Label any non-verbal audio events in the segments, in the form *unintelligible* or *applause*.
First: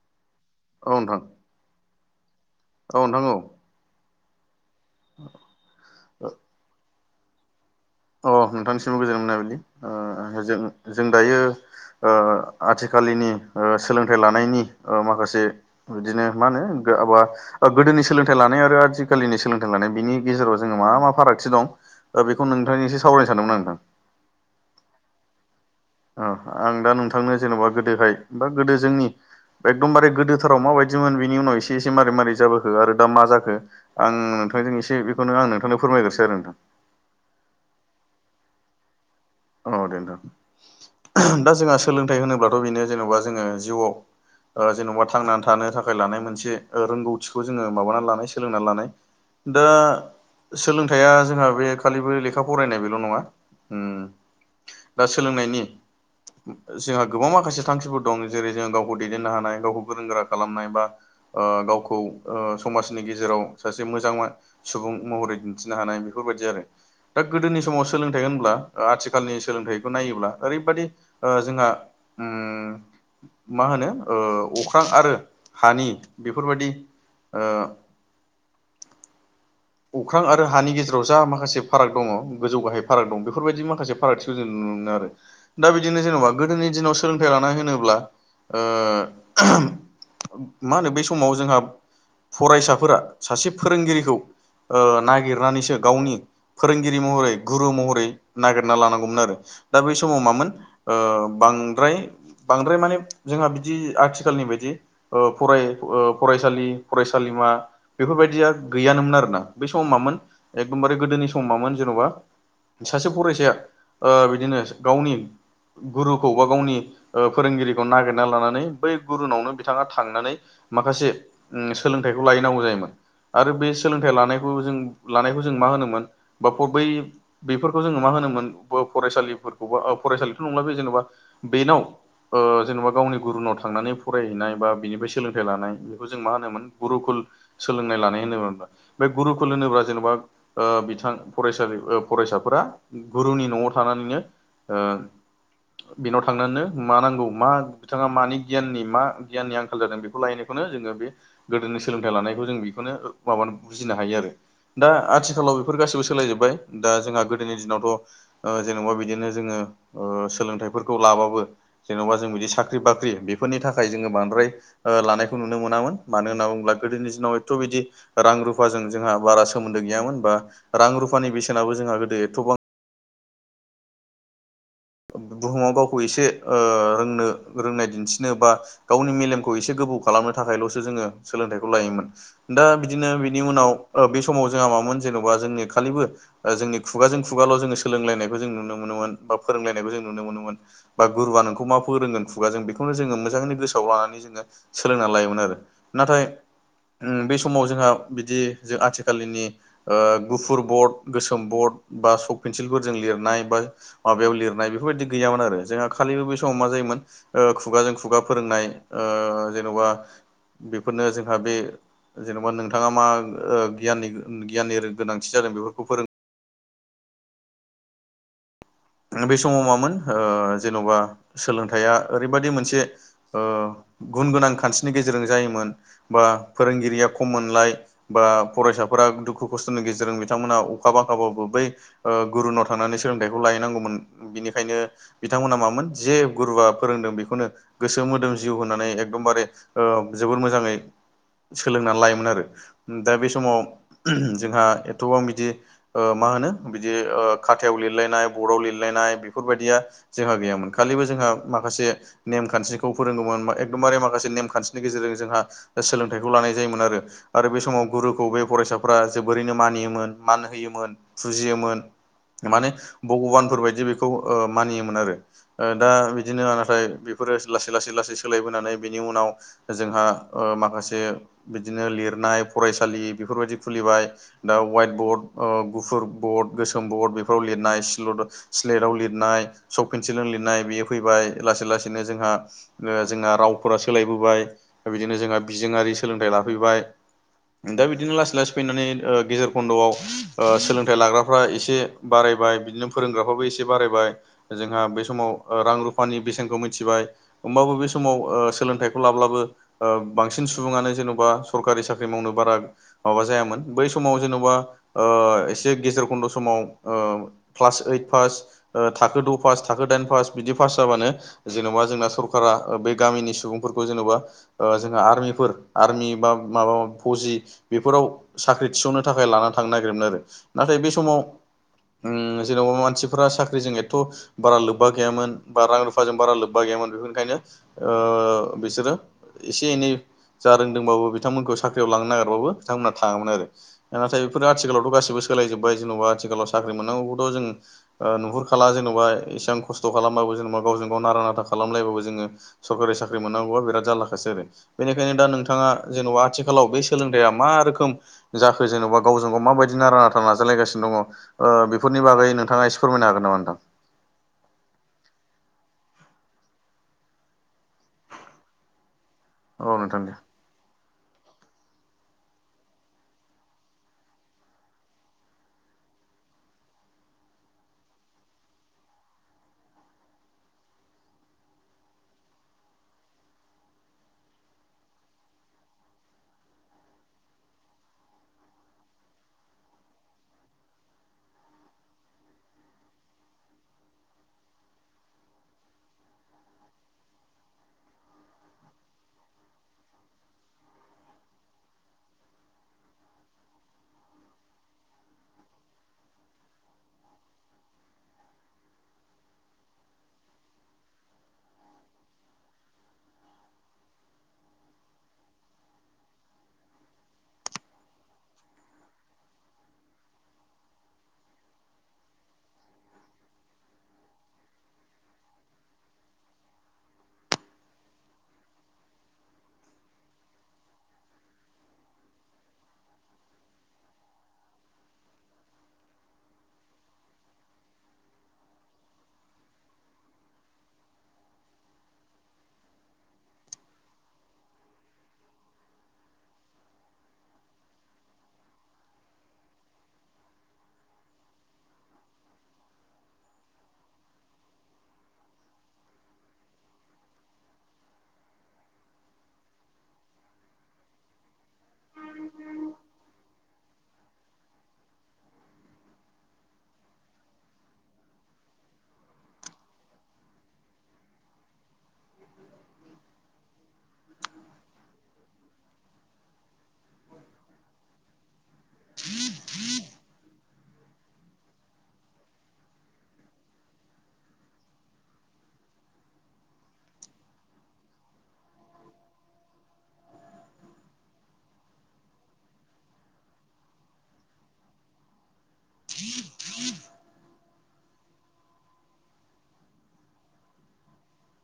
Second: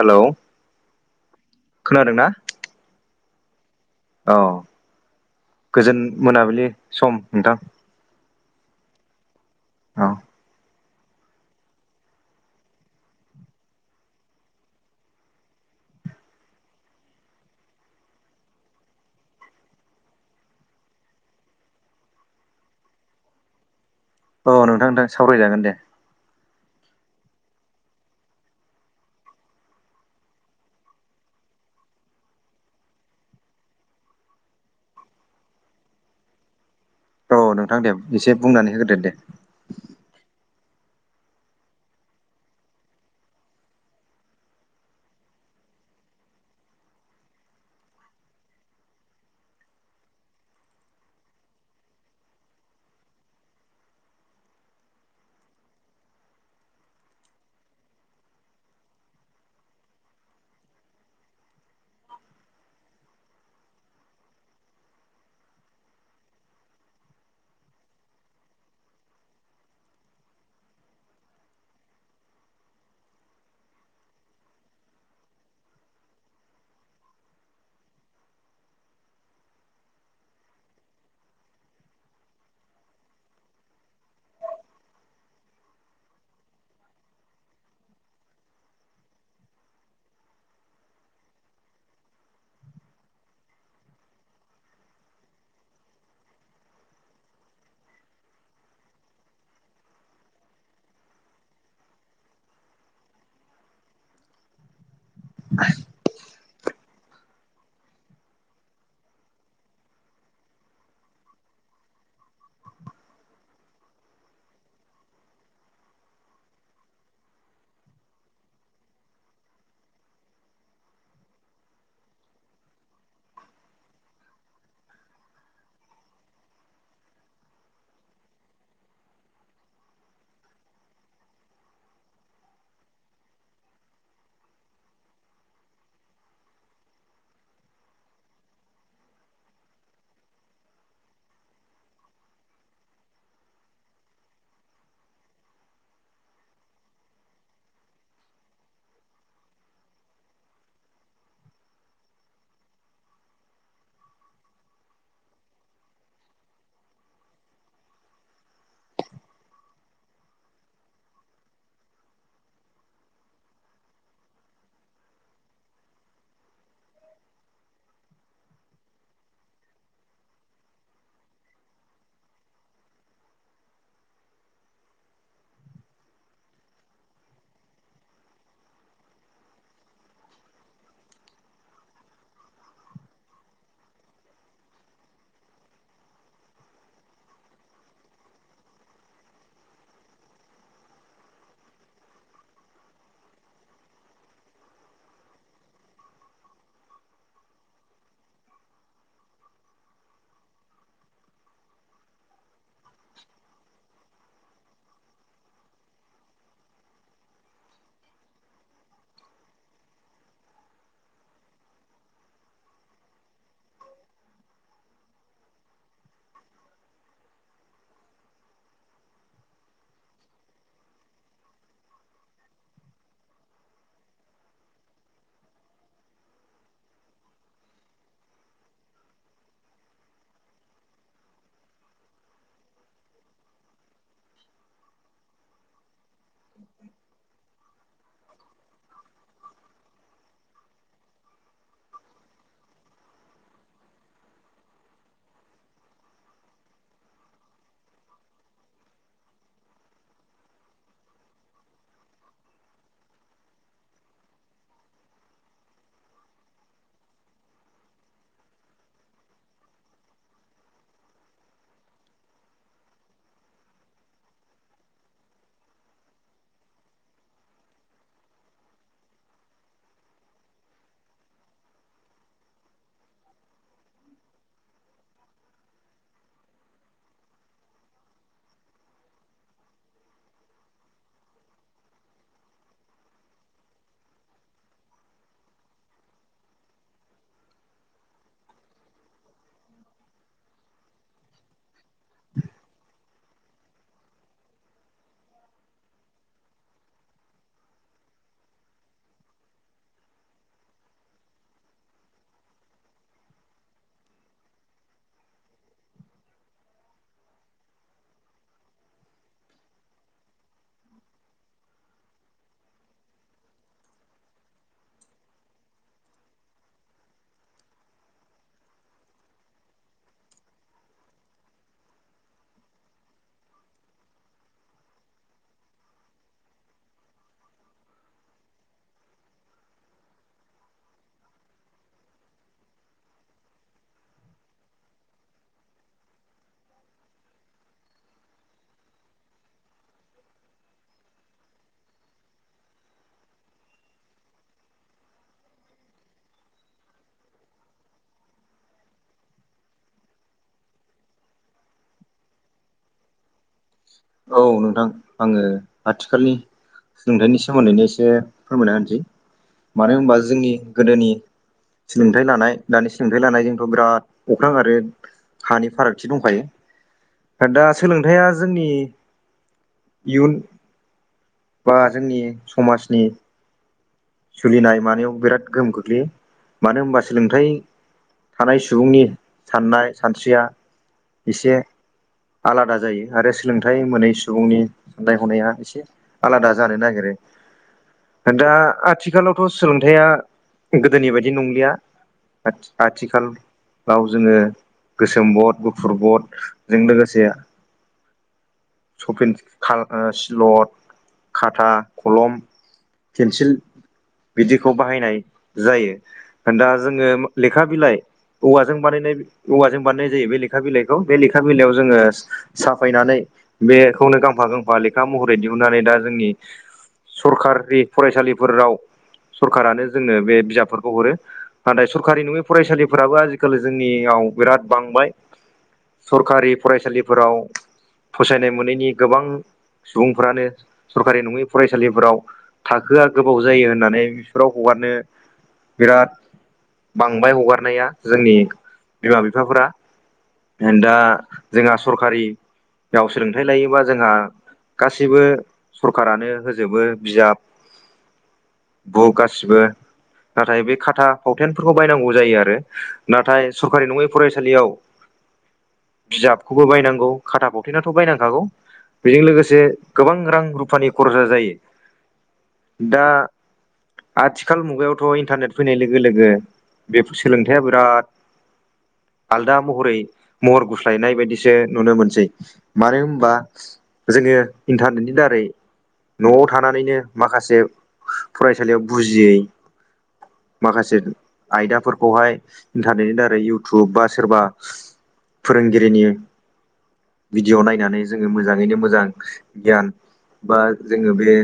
Hello! औ नोंथां। खोनादोंना औ नोंथां औ। औ गोजोन मोनाबिलि सम नोंथां। अ नोंथांनिसिमबो गोजोन मोनाबिलि। औ। ओ जों जों दायो ओ आथिखालिनि ओ सोलोंथाइ लानायनि ओ माखासे बिदिनो मा होनो गाबा ओ गोदोनि सोलोंथाइ लानाय आरो आथिखालिनि सोलोंथाइ लानाय बिनि गेजेराव जोङो मा मा फारागथि दं ओ बेखौ नोंथांनि एसे सावरायनो सानदोंमोन आं नोंथां। औ नोंथां नोंथां सावरायजागोन दे। ओ आं दा नोंथांनो जेन'बा गोदोहाय बा गोदो जोंनि एकदमबारे गोदोथाराव माबायदिमोन बेनि उनाव एसे एसे मारै मारै जाबोखो आरो दा मा जाखो। आं नोंथांजों एसे बेखौनो आं नोंथांनो फोरमायग्रोसै आरो नोंथां। औ नोंथां दे एसे बुंनानै होग्रोदो दे। औ दे नोथां। दा जोंहा सोलोंथाइ होनोब्लाथ' बेनो जेनेबा जोङो जिउआव ओ जेन'बा थांनानै थानो थाखाय लानाय मोनसे ओ रोंगौथिखौ जोङो माबानानै लानाय सोलोंनानै लानाय। दा सोलोंथाइया जोंहा बे खालिबो लेखा फरायनाय बेल' नङा ओम दा सोलोंनायनि जोंहा गोबां माखासे थांखिफोर दं जेरै जोङो गावखौ दैदेननो हानाय गावखौ गोरों गोरा खालामनाय बा ओ गावखौ ओ समाजनि गेजेराव सासे मोजां मा सुबुं महरै दिन्थिनो हानाय बेफोरबायदि आरो। दा गोदोनि समाव सोलोंथाइ होनब्ला ओ आथि खालनि सोलोंथाइखौ नायोब्ला ओरैबादि ओ जोंहा ओम मा होनो ओ अख्रां आरो हानि बेफोरबायदि ओ अख्रां आरो हानि गेजेराव जा माखासे फाराग दङ गोजौ गाहाय फाराग दं बेफोरबायदि माखासे फारागथिखौ जों नुनो मोनो आरो। दा बिदिनो जेनेबा गोदोनि दिनाव सोलोंथाइ लानाय होनोब्ला ओ मा होनो बे समाव जोंहा फरायसाफोरा सासे फोरोंगिरिखौ ओ नागिरनानैसो गावनि फोरोंगिरि महरै गुरु महरै नागिरना लानांगौमोन आरो। दा बै समाव मामोन ओ बांद्राय बांद्राय माने जोंहा बिदि आथिखालनि बायदि ओ फराय ओ फरायसालि फरायसालिमा बेफोरबायदिया गैयानोमोन आरोना। बे सम मामोन एकदमबारे गोदोनि समामोन जेन'बा सासे फरायसाया ओ बिदिनो गावनि गुरुखौ बा गावनि ओ फोरोंगिरिखौ नागिरना लानानै बै गुरुनावनो बिथाङा थांनानै माखासे उम सोलोंथाइखौ लाहैनांगौ जायोमोन आरो बे सोलोंथाइ लानाय खौ जों लानायखौ जों मा होनोमोन बा *unintelligible* बै बेफोरखौ जोङो मा होनोमोन ब फरायसालिफोरखौ बा अ फरायसालिथ' नंला बे जेनेबा बेनाव ओ जेनेबा गावनि गुरुनाव थांनानै फरायहैनाय बा बिनिफ्राय सोलोंथाइ लानाय बेखौ जों मा होनोमोन गुरुकुल सोलोंनाय लानाय होनोमोन। बे गुरुकुल होनोब्ला जेनेबा ओ बिथां फरायसालि ओ फरायसाफोरा गुरुनि न'आव थानानैनो ओ बिनाव थांनानैनो मा नांगौ मा बिथाङा मानि गियाननि मा गियाननि आंखाल जादों बेखौ लाहैनायखौनो जोङो बे गोदोनि सोलोंथाइ लानायखौ जों बेखौनो माबानो बुजिनो हायो आरो दा आथिखालाव बेफोर गासैबो सोलायजोबबाय दा जोंहा गोदोनि दिनावथ' ओ जेनेबा बिदिनो जोङो ओ सोलोंथाइफोरखौ लाबाबो जेन'बा जों बिदि साख्रि बाख्रि बेफोरनि थाखाय जोङो बांद्राय ओ लानायखौ नुनो मोनामोन मानो होनना बुङोब्ला गोदोनि दिनाव एथ' बिदि रां रुफ फाजों जोंहा बारा सोमोन्दो गैयामोन बा रां रुफानि बेसेनाबो जोंहा गोदो एथबां बुहुमाव गावखौ एसे ओ रोंनो रोंनाय दिन्थिनो बा गावनि मेलेमखौ एसे गोबौ खालामनो थाखायल'सो जोङो सोलोंथाइखौ लायोमोन। दा बिदिनो बिनि उनाव ओ बे समाव जोंहा मामोन जेन'बा जोंनि खालिबो ओ जोंनि खुगाजों खुगाल' जोङो सोलोंलायनायखौ जों नुनो मोनोमोन बा फोरोंलायनायखौ जों नुनो मोनोमोन। बा गुरुवा नोंखौ मा फोरोंगोन खुगाजों बेखौनो जोङो मोजाङैनो गोसोआव लानानै जोङो सोलोंना लायोमोन आरो। नाथाय ओ बे समाव जोंहा बिदि जों आथिखालिनि गुफुर बर्ड गोसोम बर्ड बा सक पेन्सिलफोरजों लिरनाय बा माबायाव लिरनाय बेफोरबायाददि गैयामोन आरो जोंहा खालिबो बे समाव मा जायोमोन खुगाजों खुगा फोरोंनाय ओ जेन'बा बेफोरनो जोंहा बे जेन'बा नोंथाङा मा ओ गियनि गियाननि गोनांथि जादों बेफोरखौ फोरों बे समाव मामोन जेन'बा सोलोंथाइया ओरैबाददि मोनसे ओ गुन गोनां खान्थिनि गेजेरजों जायोमोन बा फोरोंगिरिया खम मोनलाय बा फरायसाफोरा दुखु खस्थ'नि गेजेरजों बिथांमोना अखा बांखाबाबो बै ओ गुरुनाव थांनानै सोलोंथाइखौ लाहैनांगौन। बिनिखायनो बिथांमोना मामोन जे गुरुवआ फोरोंदों बेखौनो गोसो मोदोम जिउ होनानै एकदमबारे ओ जोबोर मोजाङै सोलोंनानै लायोमोन आरो। दा बे समाव जोंहा एथ'बां बिदि मा होनो बिदि ओ खाथायाव लिरलायनाय बराव लिरलायनाय बेफोरबायदिया जोंहा गैयामोन खालिबो जोंहा माखासे नेमखान्थिखौ फोरोदोंमोन एकदबारे माखासे नेमखान्थिनि गेजेरजों जोंहा सोलोंथाइखौ लानाय जायोमोन आरो। आरो बे समाव गुरुखौ बे फरायसाफ्रा जोबोरैनो मानियोमोन मान होयोमोन फुजियोमोन। माने भगबानफोरबायदि बेखौ मानियोमोन आरो। दा बिदिनो नाथाय बेफोरो लासै लासै लासै सोलायबोनानै बिनि उनाव जोंहा ओ माखासे बिदिनो लिरनाय फरायसालि बेफोरबायदि खुलिबाय दा वाइट बर्ड ओ गुफुर बर्ड गोसोम बर्ड बेफोराव लिरनाय सिल' स्लेटाव लिरनाय सक पेन्सिलजों लिरनाय बेयो फैबाय लासै लासैनो जोंहा जोंहा रावफोरा सोलायबोबाय बिदिनो जोंहा बिजोंआरि सोलोंथाइ लाफैबाय। दा बिदिनो लासै लासै फैनानै ओ गेजेर खन्द'आव ओ सोलोंथाइ लाग्राफ्रा एसे बारायबाय बिदिनो फोरोंग्राफ्राबो एसे बारायबाय। जोंहा बे समाव रां रुफानि बेसेनखौ मिथिबाय। होमबाबो बे समाव ओ सोलोंथाइखौ लाब्लाबो ओ बांसिन सुबुङानो जेन'बा सरकारि साख्रि मावनो बारा माबा जायामोन बै समाव जेन'बा ओ एसे गेजेर खन्द' समाव ओ क्लास ओइट पास थाखो द' पास थाखो दाइन पास बिदि पास जाबानो जेन'बा जोंना सरकारा बे गामिनि सुबुंफोरखौ जेन'बा जोंहा आर्मिफोर आर्मि बा माबा फौजि बेफोराव साख्रि थिसननो थाखाय लाना थांनो नागिरोमोन आरो नाथाय बे समाव ओम जेनबा मान नसिफोरा साख्रिजों एथ' बारा लोब्बा गैमोन बा रां रुफाजों बारा लोब्बा गैयामोन बेनिखायनो ओ बिसोरो एसे एनै जा रोंदोंबाबो बिथांमोनखौ साख्रियाव लांनो नागिरबाबो बिथांमोनहा थाङामोन आरो। नाथाय बेफोर आथिखालावथ' गासिबो सोलायजोब्बाय जेन'बा आथिखालाव साख्रि मोननांगौबोथ' जों नुहुरखाला जेन'बा इसां खस्थ' खालामबाबो जेनेबा गावजों गाव नारा नाथा खालामलायबाबो जोङो सरकारि साख्रि मोननांगौओ बिराद जारलाखासै आरो। बेनिखायनो दा नोंथाङा जेन'बा आथिखालाव बे सोलोंथाइया मा रोखोम जाखो जेन'बा गावजों गाव माबायदि नारा नाथा नाजालायगासिनो दङ ओ बेफोरनि बागै नोंथाङा फोरमायनो हागोन नामा नोंथां? औ नोंथां आङो आथिखालनि सोलोंथाइनि सोमोन्दैनो एसे फोरमायना होनोसै औ मानो नोंथां दे। होनबा जोंनि गोदोनि सोलोंथाइ लानाय दानि सोलोंथाइ लानायजोंथ' बिराद अख्रां आरो हानि फारागथि दंखायो दा सोलोंथाइया जोंनि इयुन बा जोंनि समाजनि सोलिनाय मानायाव बिराद गोहोम खख्लैयो मानो होनबा सोलोंथाय थानाय सुबुंनि साननाय सानस्रिया एसे आलादा जायो आरो सोलोंथाइ मोनै सुबुंनि साननाय हनाया एसे आलादा जानो नागिरो दा आथिखालावथ' सोलोंथाइया गोदोनि बायदि नंलिया आथिखाल गाव जोङो गोसोम बट गुफुर बटजों लोगोसे सफिन खा सिलद खाथा खलम माबा पेन्सिल बिदिखौ बाहायनाय जायो दा जोङो लेखा बिलाइ औवाजों बानायनाय औवाजों बानायनाय जायो बे लेखा बिलाइखौ बे लेखा बिलाइयाव जोङो साफायनानै बेखौनो गांफा गांफा लेखा महरै दिहुननानै दा जोंनि सरकारि फरायसालिफोराव सरखारानो जोंनो बे बिजाबफोरखौ हरो। नाथाय सरखारि नङै फरायसालिफोराबो आजिखालि जोंनियाव बिराद बांबाय। सरखारि फरायसालिफोराव फसायनाय मोनैनि गोबां सुबुंफ्रानो सरखारि नङै फरायसालिफोराव थाखोआ गोबाव जायो। होननानै बिसोराव हगारनो बिराद बांबाय हगारनाया जोंनि बिमा-बिफाफोरा दा जोंहा सरखारि बेयाव सोलोंथाइ लायोबा जोंहा गाैसैबो सरखारानो होजोबो बिजाब बुक गासिबो नाथाय बे खाथा फावथेनफोरखौ बायनांगौ जायो आरो। नाथाय सरकारि नङै फरायसालियाव बिजाबखौबो बायनांगौ खाथा पावथेनाथ' बायनांखागौ। बेजों लोगोसे गोबां रां रुफानि खरसा जायो दा आथिखाल मुगायावथ' इन्टारनेट फैनाय लोगो लोगो बेफोर सोलोंथाया बिराद आलदा महरै महर गुस्लायनाय बायदिसो नुनो मोनसै। मानो होनबा जोङो इन्टारनेटनि दारै न'आव थानानैनो माखासे फरायसालियाव बुजियै माखासे आयदाफोरखौहाय इन्टारनेटनि दारै इउटुब बा सोरबा फोरोंगिरिनि भिडिय' नायनानै जोङो मोजाङैनो मोजां गियान बा जोङो बे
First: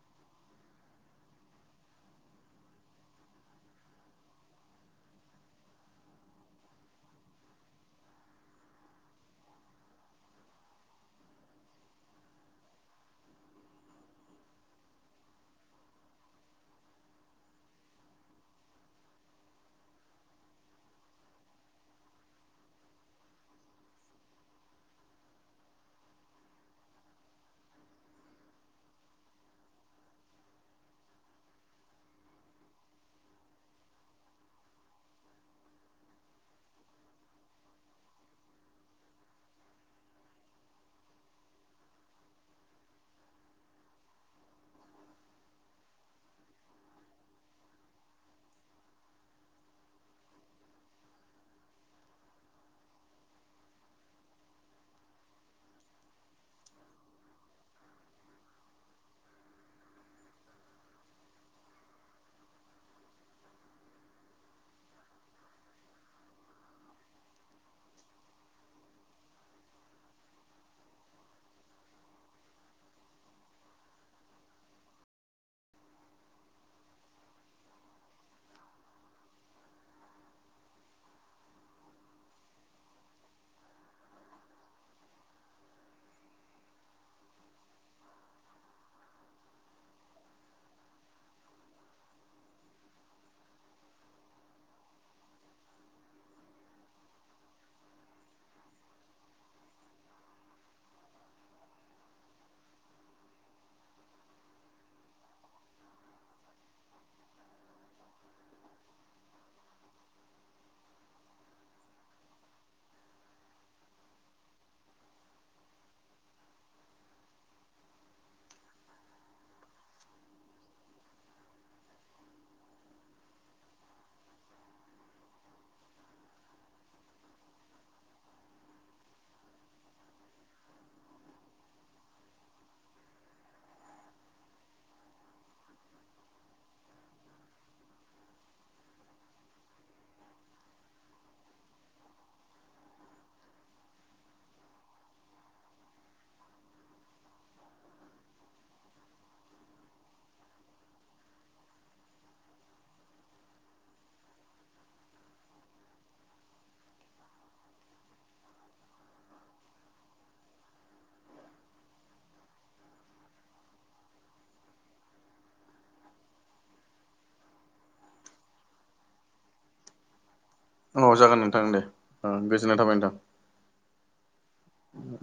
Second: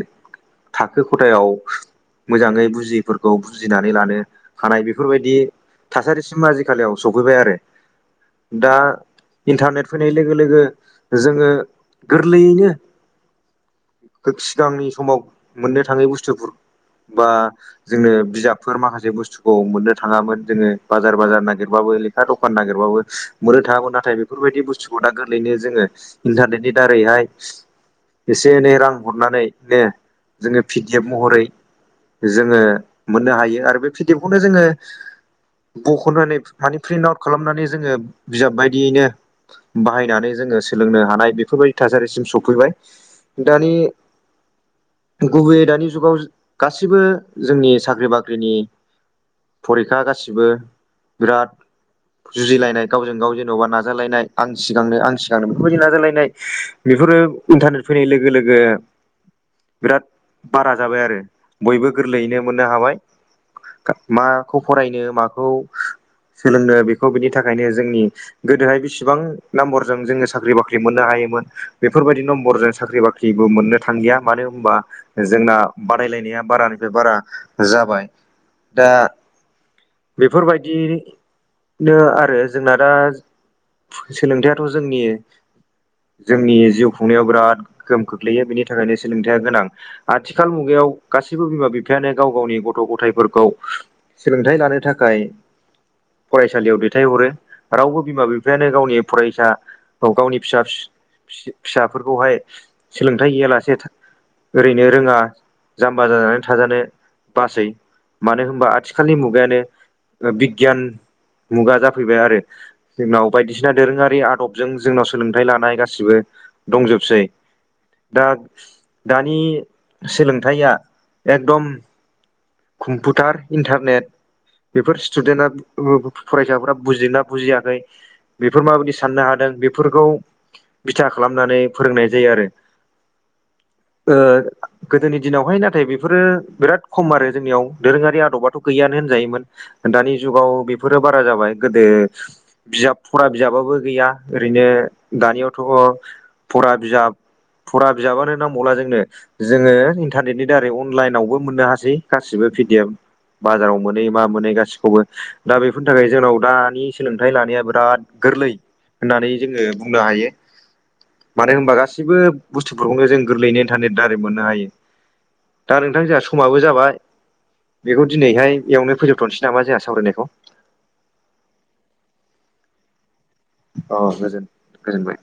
थाखो ख'थायाव मोजाङै बुजयिफोरखौ बुजिनानै लानो हानाय बेफोरबायदि थासारिसिम आजिखालियाव सफैबाय आरो दा इन्टारनेट फैनाय लोगो लोगो जोङो गोरलैयैनो सिगांनि समाव मोननो थाङै बुस्थुफोर बा जोंनो बिजाबफोर माखासे बुस्थुखौ मोननो थाङामोन जोङो बाजार बाजार नागिरबाबो दा दखान नागिरबाबो मोनै थाङामोन नाथाय बेफोरबायदि बुस्थुखौ गोरलैनो जोङो इन्टारनेटनि दारैहाय एसे एनै रां हरनानैनो पि डि एफ महरै जोङो मोननो हायो आरो बे पिडि एफ खौनो जोङो बख'नानै मानि प्रिन्ट आउट खालामनानै जोङो बिजाब बायदियैनो बाहायनानै जोङो सोलोंनो हानाय बेफोरबायदि थासारिसिम सफैबाय दानि गुबैयै दानि जुगाव गासिबो जोंनि साख्रि बाख्रिनि फरिखा गासिबो बिराद जुजिलायनाय गावजों गाव जेन'बा नाजालायनाय आं सिगांनो आं सिगांनो बेफोरबायदि नाजालायनाय बेफोरो इन्टारनेट फैनाय लोगो लोगो बिराद बारा जाबाय आरो बयबो गोरलैयैनो मोननो हाबाय माखौ फरायनो माखौ सोलोंनो बेखौ बिनि थाखायनो जोंनि गोदोहाय बेसिबां नाम्बरजों जोङो साख्रि बाख्रि मोननो हायोमोन बेफोरबायदि नम्बरजों साख्रि बाख्रि बाख्रिबो मोननो थांलिया मानो होनबा जोंना बादायलायनाया बारानिफ्राय बारा जाबाय दा बेफोरबायदिनो आरो जोंना दा सोलोंथायाइथ' जोंनि जोंनि जिउ खुंनायाव बिराद गोहोम खोख्लैयो बेनि थाखायनो सोलोंथायाइया गोनां आथिखाल मुगायाव गासैबो बिमा बिफायानो गाव गावनि गथ' गथायफोरखौ सोलोंथाइ लानो थाखाय फरायसालियाव दैथायहरो रावबो बिमा बिफायानो गावनि फरायसा औ गावनि फिसा फिसाफोरखौहाय सोलोंथाइ गैयालासे नोरोङा जाम्बा जानानै थाजानो बासै मानो होनबा आथिखालनि मुगायानो बिगियान मुगा जाफैबाय आरो जोंनाव बायदिसिना दोरोङारि आदबजों जोंनाव सोलोंथाइ लानाय गासिबो दंजोबसै दा दानि सोलोंथाइया एकदम कम्पिउटार इन्टारनेट बेफोर स्थुदेन्टा फरायसाफोरा बुजिदोंना बुजियाखै बेफोर माबायदि साननो हादों बेफोरखौ बिथा खालामनानै फोरोंनाय जायो आरो ओ गोदोनि दिनावहाय नाथाय बेफोरो बिराद खम आरो जोंनियाव दोरोङारि आदबाथ' गैयानो होनजायोमोन दानि जुगाव बेफोरो बारा जाबाय गोदो बिजाब फरा बिजाबाबो गैया ओरैनो दानियावथ' फरा बिजाब फरा बिजाबानो नांबावला जोंनो जोङो इन्टारनेटनि दारै अनलाइनावबो मोननो हासै गासिबो पि डि एफ बाजाराव मोनै मा मोनै गासिखौबो दा बेफोरनि थाखाय जोंनाव दानि सोलोंथाइ लानाया बिराद गोरलै होननानै जोङो बुंनो हायो मानो होनबा गासैबो बुस्थुफोरखौनो जों गोरलैयैनो इन्टारनेट दारै मोननो हायो दा नोंथां जोंहा समाबो जाबाय बेखौ दिनैहाय एवनो फोजोबथ'नोसै नामा जोंहा सावरायनायखौ औ जागोन नोंथां दे गोजोननाय थाबाय नोंथां अ गोजो गोजोनबाय